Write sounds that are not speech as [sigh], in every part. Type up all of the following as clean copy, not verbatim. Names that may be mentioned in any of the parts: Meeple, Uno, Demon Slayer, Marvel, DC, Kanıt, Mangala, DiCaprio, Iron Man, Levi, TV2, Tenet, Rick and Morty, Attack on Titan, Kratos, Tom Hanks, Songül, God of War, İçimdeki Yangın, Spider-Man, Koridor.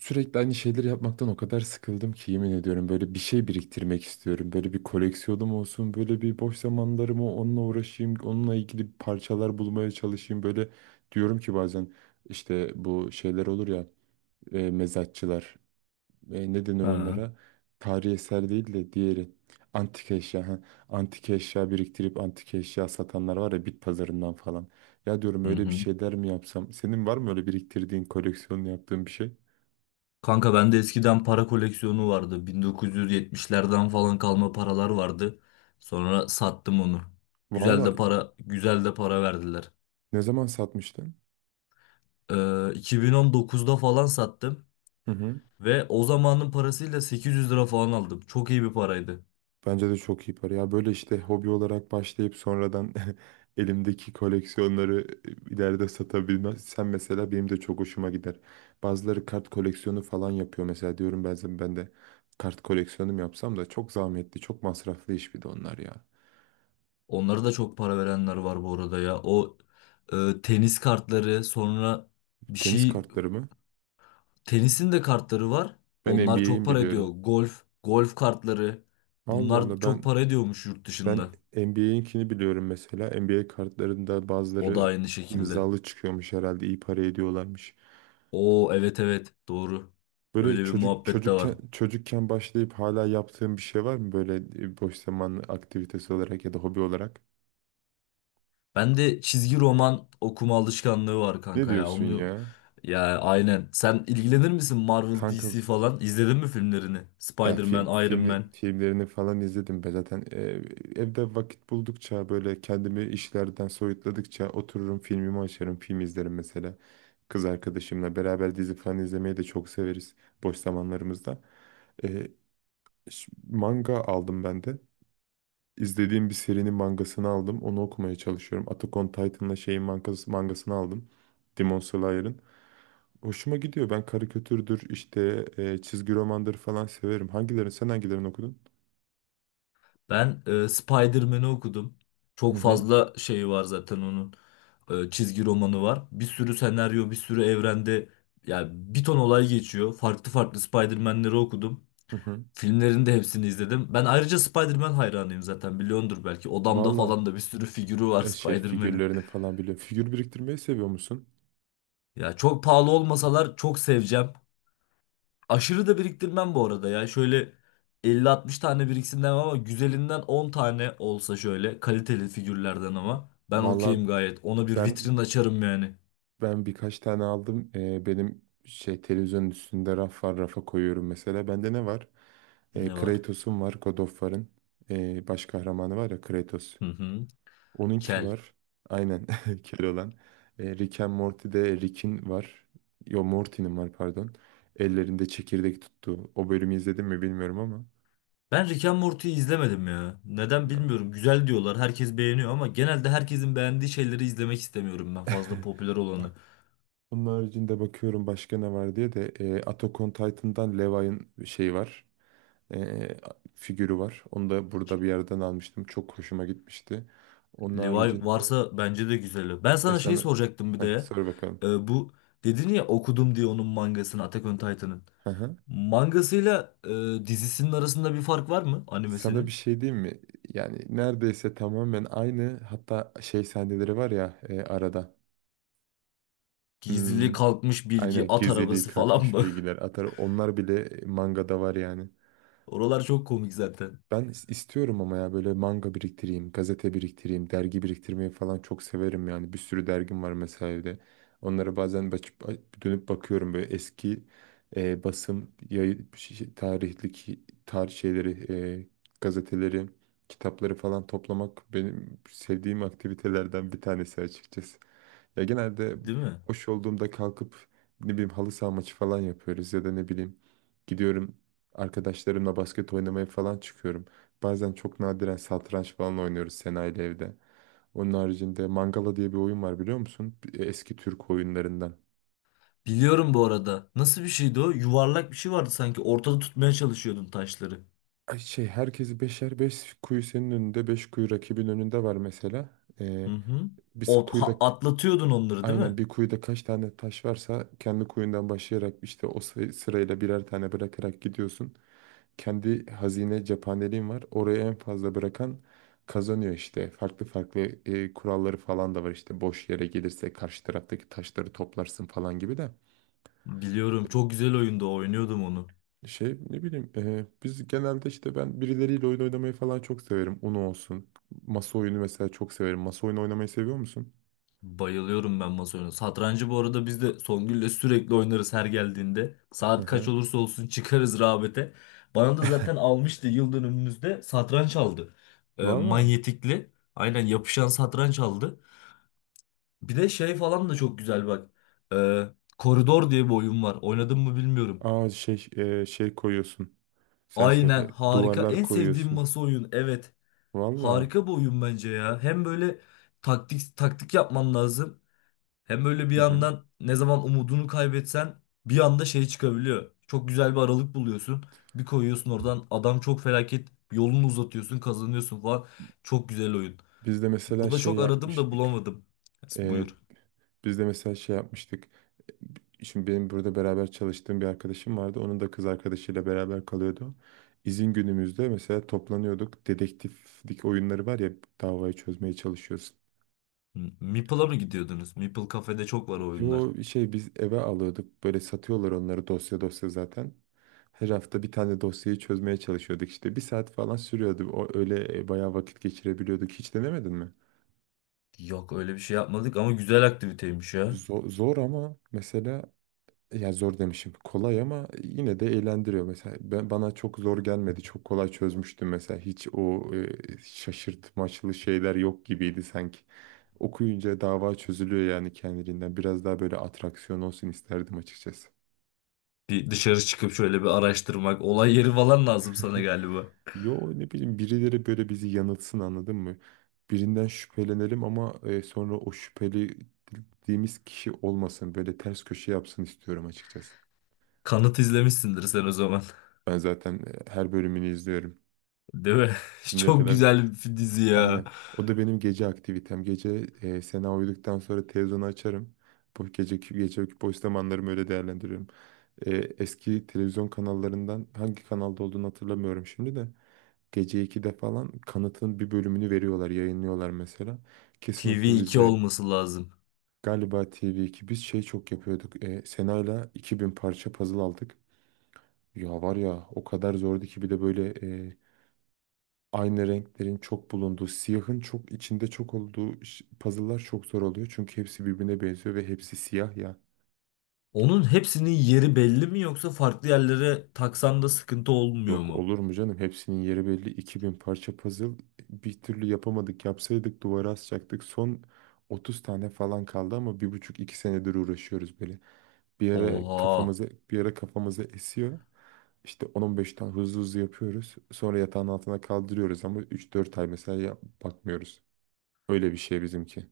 Sürekli aynı şeyleri yapmaktan o kadar sıkıldım ki yemin ediyorum böyle bir şey biriktirmek istiyorum. Böyle bir koleksiyonum olsun, böyle bir boş zamanlarımı onunla uğraşayım, onunla ilgili parçalar bulmaya çalışayım. Böyle diyorum ki bazen işte bu şeyler olur ya. Mezatçılar, ne denir Ha, onlara? Tarihi eser değil de diğeri, antik eşya. Ha. Antik eşya biriktirip antik eşya satanlar var ya, bit pazarından falan. Ya diyorum, hı öyle bir hı. şeyler mi yapsam? Senin var mı öyle biriktirdiğin, koleksiyonunu yaptığın bir şey? Kanka bende eskiden para koleksiyonu vardı. 1970'lerden falan kalma paralar vardı. Sonra sattım onu. Güzel Valla. de para, güzel de para verdiler. Ne zaman satmıştın? Ee, 2019'da falan sattım Hı hı. ve o zamanın parasıyla 800 lira falan aldım. Çok iyi bir paraydı. Bence de çok iyi para. Ya böyle işte hobi olarak başlayıp sonradan [laughs] elimdeki koleksiyonları ileride satabilmem. Sen mesela, benim de çok hoşuma gider. Bazıları kart koleksiyonu falan yapıyor mesela, diyorum ben de kart koleksiyonum yapsam, da çok zahmetli, çok masraflı iş bir de onlar ya. Onlara da çok para verenler var bu arada ya. O tenis kartları, sonra bir Tenis şey kartları mı? tenisin de kartları var. Ben Onlar çok NBA'in para ediyor. biliyorum. Golf, golf kartları. Allah Bunlar Allah, ben çok para ediyormuş yurt dışında. ben NBA'inkini biliyorum mesela. NBA kartlarında O da bazıları aynı şekilde. imzalı çıkıyormuş, herhalde iyi para ediyorlarmış. Oo, evet evet, doğru. Böyle Öyle bir çocuk muhabbet de var. çocukken çocukken başlayıp hala yaptığın bir şey var mı böyle, boş zaman aktivitesi olarak ya da hobi olarak? Ben de çizgi roman okuma alışkanlığı var Ne kanka ya. diyorsun Onu ya? ya aynen. Sen ilgilenir misin Marvel, Kanka, DC falan? İzledin mi filmlerini? ben film Spider-Man, Iron filmi Man. filmlerini falan izledim. Ben zaten evde vakit buldukça, böyle kendimi işlerden soyutladıkça otururum, filmimi açarım, film izlerim mesela. Kız arkadaşımla beraber dizi falan izlemeyi de çok severiz boş zamanlarımızda. E, Manga aldım ben de. İzlediğim bir serinin mangasını aldım. Onu okumaya çalışıyorum. Attack on Titan'la şeyin mangasını aldım. Demon Slayer'ın. Hoşuma gidiyor. Ben karikatürdür, işte çizgi romandır falan severim. Sen hangilerini okudun? Ben Spider-Man'i okudum. Hı Çok hı, fazla şeyi var zaten onun. Çizgi romanı var. Bir sürü senaryo, bir sürü evrende yani bir ton olay geçiyor. Farklı farklı Spider-Man'leri okudum. hı hı. Filmlerin de hepsini izledim. Ben ayrıca Spider-Man hayranıyım, zaten biliyordur belki. Odamda Valla, falan da bir sürü figürü var [laughs] şey, Spider-Man'in. figürlerini falan biliyorum. Figür biriktirmeyi seviyor musun? Ya çok pahalı olmasalar çok seveceğim. Aşırı da biriktirmem bu arada ya. Şöyle 50-60 tane biriksin demem ama güzelinden 10 tane olsa, şöyle kaliteli figürlerden, ama ben Valla, okeyim gayet. Ona bir ben vitrin açarım yani. Ben birkaç tane aldım. Benim şey, televizyonun üstünde raf var. Rafa koyuyorum mesela. Bende ne var? Ne var? Kratos'um var. God of War'ın baş kahramanı var ya, Kratos. Hı hı. Onunki Kel. var. Aynen. [laughs] Keloğlan. Rick and Morty'de Rick'in var. Yo, Morty'nin var, pardon. Ellerinde çekirdek tuttu. O bölümü izledim mi bilmiyorum ama. Ben Rick and Morty'yi izlemedim ya. Neden bilmiyorum. Güzel diyorlar. Herkes beğeniyor ama genelde herkesin beğendiği şeyleri izlemek istemiyorum ben. Fazla popüler Aa. olanı. Onun haricinde bakıyorum başka ne var diye de Attack on Titan'dan Levi'ın şeyi var, e, figürü var. Onu da burada bir yerden almıştım. Çok hoşuma gitmişti. Onun Levi haricinde varsa bence de güzel. Ben e sana şey sana soracaktım bir de heh, ya. sor bakalım. Bu dedin ya okudum diye onun mangasını, Attack on Titan'ın. Hı hı. Mangasıyla dizisinin arasında bir fark var mı, Sana bir animesinin? şey diyeyim mi? Yani neredeyse tamamen aynı, hatta şey sahneleri var ya, arada. Gizli Hmm, kalkmış bilgi, aynen, at gizliliği arabası falan kalkmış mı? bilgiler atar. Onlar bile mangada var yani. [laughs] Oralar çok komik zaten. Ben istiyorum ama, ya böyle manga biriktireyim, gazete biriktireyim, dergi biriktirmeyi falan çok severim yani. Bir sürü dergim var mesela evde. Onlara bazen açıp dönüp bakıyorum, böyle eski basım, yayı, tarih şeyleri, e, gazeteleri, kitapları falan toplamak benim sevdiğim aktivitelerden bir tanesi açıkçası. Ya genelde Değil mi? boş olduğumda kalkıp, ne bileyim, halı saha maçı falan yapıyoruz, ya da ne bileyim, gidiyorum, arkadaşlarımla basket oynamaya falan çıkıyorum. Bazen çok nadiren satranç falan oynuyoruz Sena ile evde. Onun haricinde Mangala diye bir oyun var, biliyor musun? Eski Türk oyunlarından. Biliyorum bu arada. Nasıl bir şeydi o? Yuvarlak bir şey vardı sanki. Ortada tutmaya çalışıyordun taşları. Ay, şey, herkesi beşer, beş kuyu senin önünde, beş kuyu rakibin önünde var mesela. Hı Ee, hı. Biz kuyuda. Atlatıyordun onları değil Aynen, mi? bir kuyuda kaç tane taş varsa, kendi kuyundan başlayarak işte o sırayla birer tane bırakarak gidiyorsun. Kendi hazine cephaneliğin var. Oraya en fazla bırakan kazanıyor işte. Farklı farklı kuralları falan da var işte. Boş yere gelirse karşı taraftaki taşları toplarsın falan gibi de. Biliyorum. Çok güzel oyunda oynuyordum onu. Şey, ne bileyim, biz genelde, işte, ben birileriyle oyun oynamayı falan çok severim. Uno olsun. Masa oyunu mesela çok severim. Masa oyunu oynamayı seviyor musun? Bayılıyorum ben masa oyunu. Satrancı bu arada biz de Songül'le sürekli oynarız her geldiğinde. Hı Saat kaç hı. olursa olsun çıkarız rağbete. Bana da zaten almıştı, yıl dönümümüzde satranç aldı. Valla. Manyetikli. Aynen, yapışan satranç aldı. Bir de şey falan da çok güzel bak. Ee, Koridor diye bir oyun var. Oynadın mı bilmiyorum. Aa, şey, şey koyuyorsun. Sen söyle. Aynen, harika. Duvarlar En sevdiğim koyuyorsun. masa oyun. Evet. Valla. Harika bir oyun bence ya. Hem böyle taktik taktik yapman lazım. Hem böyle bir Hı hı. yandan ne zaman umudunu kaybetsen bir anda şey çıkabiliyor. Çok güzel bir aralık buluyorsun. Bir koyuyorsun oradan adam, çok felaket yolunu uzatıyorsun, kazanıyorsun falan. Çok güzel oyun. Biz de mesela Burada şey çok aradım da yapmıştık. bulamadım. Yes, E, buyur. Biz de mesela şey yapmıştık. Şimdi benim burada beraber çalıştığım bir arkadaşım vardı. Onun da kız arkadaşıyla beraber kalıyordu. İzin günümüzde mesela toplanıyorduk. Dedektiflik oyunları var ya, davayı çözmeye çalışıyorsun. Meeple'a mı gidiyordunuz? Meeple kafede çok var o oyunlar. Yo, şey, biz eve alıyorduk. Böyle satıyorlar onları, dosya dosya zaten. Her hafta bir tane dosyayı çözmeye çalışıyorduk işte. Bir saat falan sürüyordu. O öyle bayağı vakit geçirebiliyorduk. Hiç denemedin mi? Yok, öyle bir şey yapmadık ama güzel aktiviteymiş ya. Zor, zor ama mesela, ya zor demişim. Kolay, ama yine de eğlendiriyor. Mesela ben, bana çok zor gelmedi. Çok kolay çözmüştüm mesela. Hiç o şaşırtmaçlı şeyler yok gibiydi sanki. Okuyunca dava çözülüyor yani, kendiliğinden. Biraz daha böyle atraksiyon olsun isterdim açıkçası. Bir dışarı çıkıp şöyle bir araştırmak. Olay yeri falan lazım sana galiba. [laughs] Yo, ne bileyim, birileri böyle bizi yanıltsın, anladın mı? Birinden şüphelenelim ama sonra o şüphelediğimiz kişi olmasın. Böyle ters köşe yapsın istiyorum açıkçası. Kanıt izlemişsindir sen o zaman. Ben zaten her bölümünü izliyorum. [laughs] Değil mi? [laughs] Şimdiye Çok kadar, güzel bir dizi ya. aynen. O da benim gece aktivitem. Gece Sena uyuduktan sonra televizyonu açarım. Bu geceki boş zamanlarımı öyle değerlendiriyorum. Eski televizyon kanallarından hangi kanalda olduğunu hatırlamıyorum şimdi de. Gece 2'de falan kanıtın bir bölümünü veriyorlar, yayınlıyorlar mesela. Kesin tv oturur iki izlerim. olması lazım. Galiba TV2. Biz şey çok yapıyorduk. Sena'yla 2000 parça puzzle aldık. Ya var ya, o kadar zordu ki, bir de böyle e, aynı renklerin çok bulunduğu, siyahın çok içinde çok olduğu puzzle'lar çok zor oluyor. Çünkü hepsi birbirine benziyor ve hepsi siyah yani. Onun hepsinin yeri belli mi, yoksa farklı yerlere taksan da sıkıntı olmuyor Yok, mu? olur mu canım? Hepsinin yeri belli. 2000 parça puzzle. Bir türlü yapamadık. Yapsaydık duvara asacaktık. Son 30 tane falan kaldı ama bir buçuk iki senedir uğraşıyoruz böyle. Bir ara Oha. kafamıza bir ara kafamıza esiyor. İşte 10-15 tane hızlı hızlı yapıyoruz. Sonra yatağın altına kaldırıyoruz, ama 3-4 ay mesela bakmıyoruz. Öyle bir şey bizimki.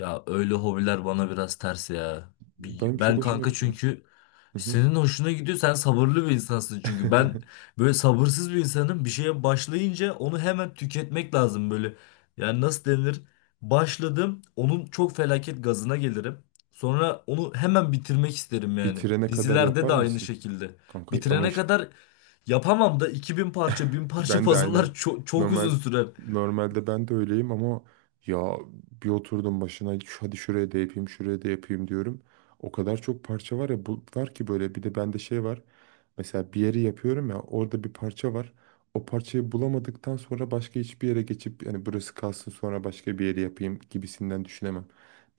Ya öyle hobiler bana biraz ters ya. Benim çok Ben hoşuma kanka, gidiyor. çünkü Hı hı. senin hoşuna gidiyor. Sen sabırlı bir insansın çünkü. Ben [laughs] böyle sabırsız bir insanım. Bir şeye başlayınca onu hemen tüketmek lazım böyle. Yani nasıl denir? Başladım. Onun çok felaket gazına gelirim. Sonra onu hemen bitirmek isterim yani. Bitirene kadar Dizilerde yapar de aynı mısın? şekilde. Kanka ama Bitirene işte, kadar yapamam da 2000 parça, 1000 parça [laughs] ben de aynen. puzzle'lar çok, çok Normal uzun sürer. normalde ben de öyleyim ama, ya, bir oturdum başına, Hadi şuraya da yapayım, şuraya da yapayım," diyorum. O kadar çok parça var ya, bu var ki, böyle bir de bende şey var. Mesela bir yeri yapıyorum ya, orada bir parça var. O parçayı bulamadıktan sonra başka hiçbir yere geçip, yani, burası kalsın, sonra başka bir yeri yapayım, gibisinden düşünemem.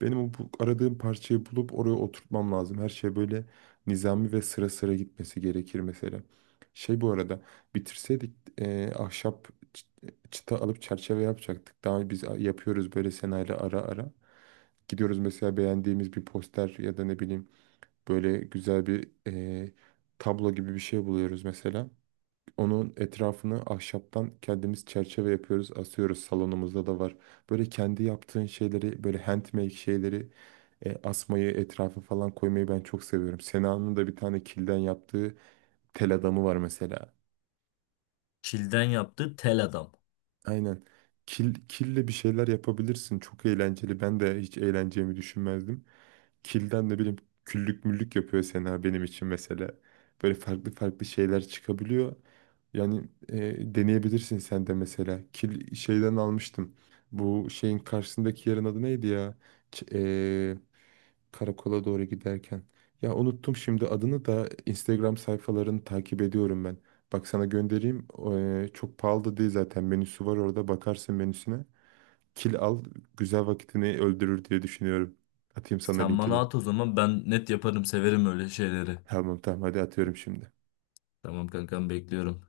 Benim o aradığım parçayı bulup oraya oturtmam lazım. Her şey böyle nizami ve sıra sıra gitmesi gerekir mesela. Şey, bu arada, bitirseydik ahşap çıta alıp çerçeve yapacaktık. Daha biz yapıyoruz böyle Sena'yla ara ara. Gidiyoruz mesela, beğendiğimiz bir poster ya da ne bileyim, böyle güzel bir tablo gibi bir şey buluyoruz mesela. Onun etrafını ahşaptan kendimiz çerçeve yapıyoruz, asıyoruz. Salonumuzda da var. Böyle kendi yaptığın şeyleri, böyle handmade şeyleri asmayı, etrafa falan koymayı ben çok seviyorum. Sena'nın da bir tane kilden yaptığı tel adamı var mesela. Çilden yaptığı tel adam. Aynen. Kille bir şeyler yapabilirsin. Çok eğlenceli. Ben de hiç eğleneceğimi düşünmezdim. Kilden, ne bileyim, küllük müllük yapıyor Sena benim için mesela. Böyle farklı farklı şeyler çıkabiliyor. Yani, deneyebilirsin sen de mesela. Kil şeyden almıştım. Bu şeyin karşısındaki yerin adı neydi ya? Ç- e, Karakola doğru giderken. Ya, unuttum şimdi adını da. Instagram sayfalarını takip ediyorum ben. Bak, sana göndereyim. O, çok pahalı da değil zaten. Menüsü var orada. Bakarsın menüsüne. Kil al. Güzel vakitini öldürür diye düşünüyorum. Atayım sana Sen bana linkini. at o zaman, ben net yaparım, severim öyle şeyleri. Tamam tamam, hadi atıyorum şimdi. Tamam kankam, bekliyorum.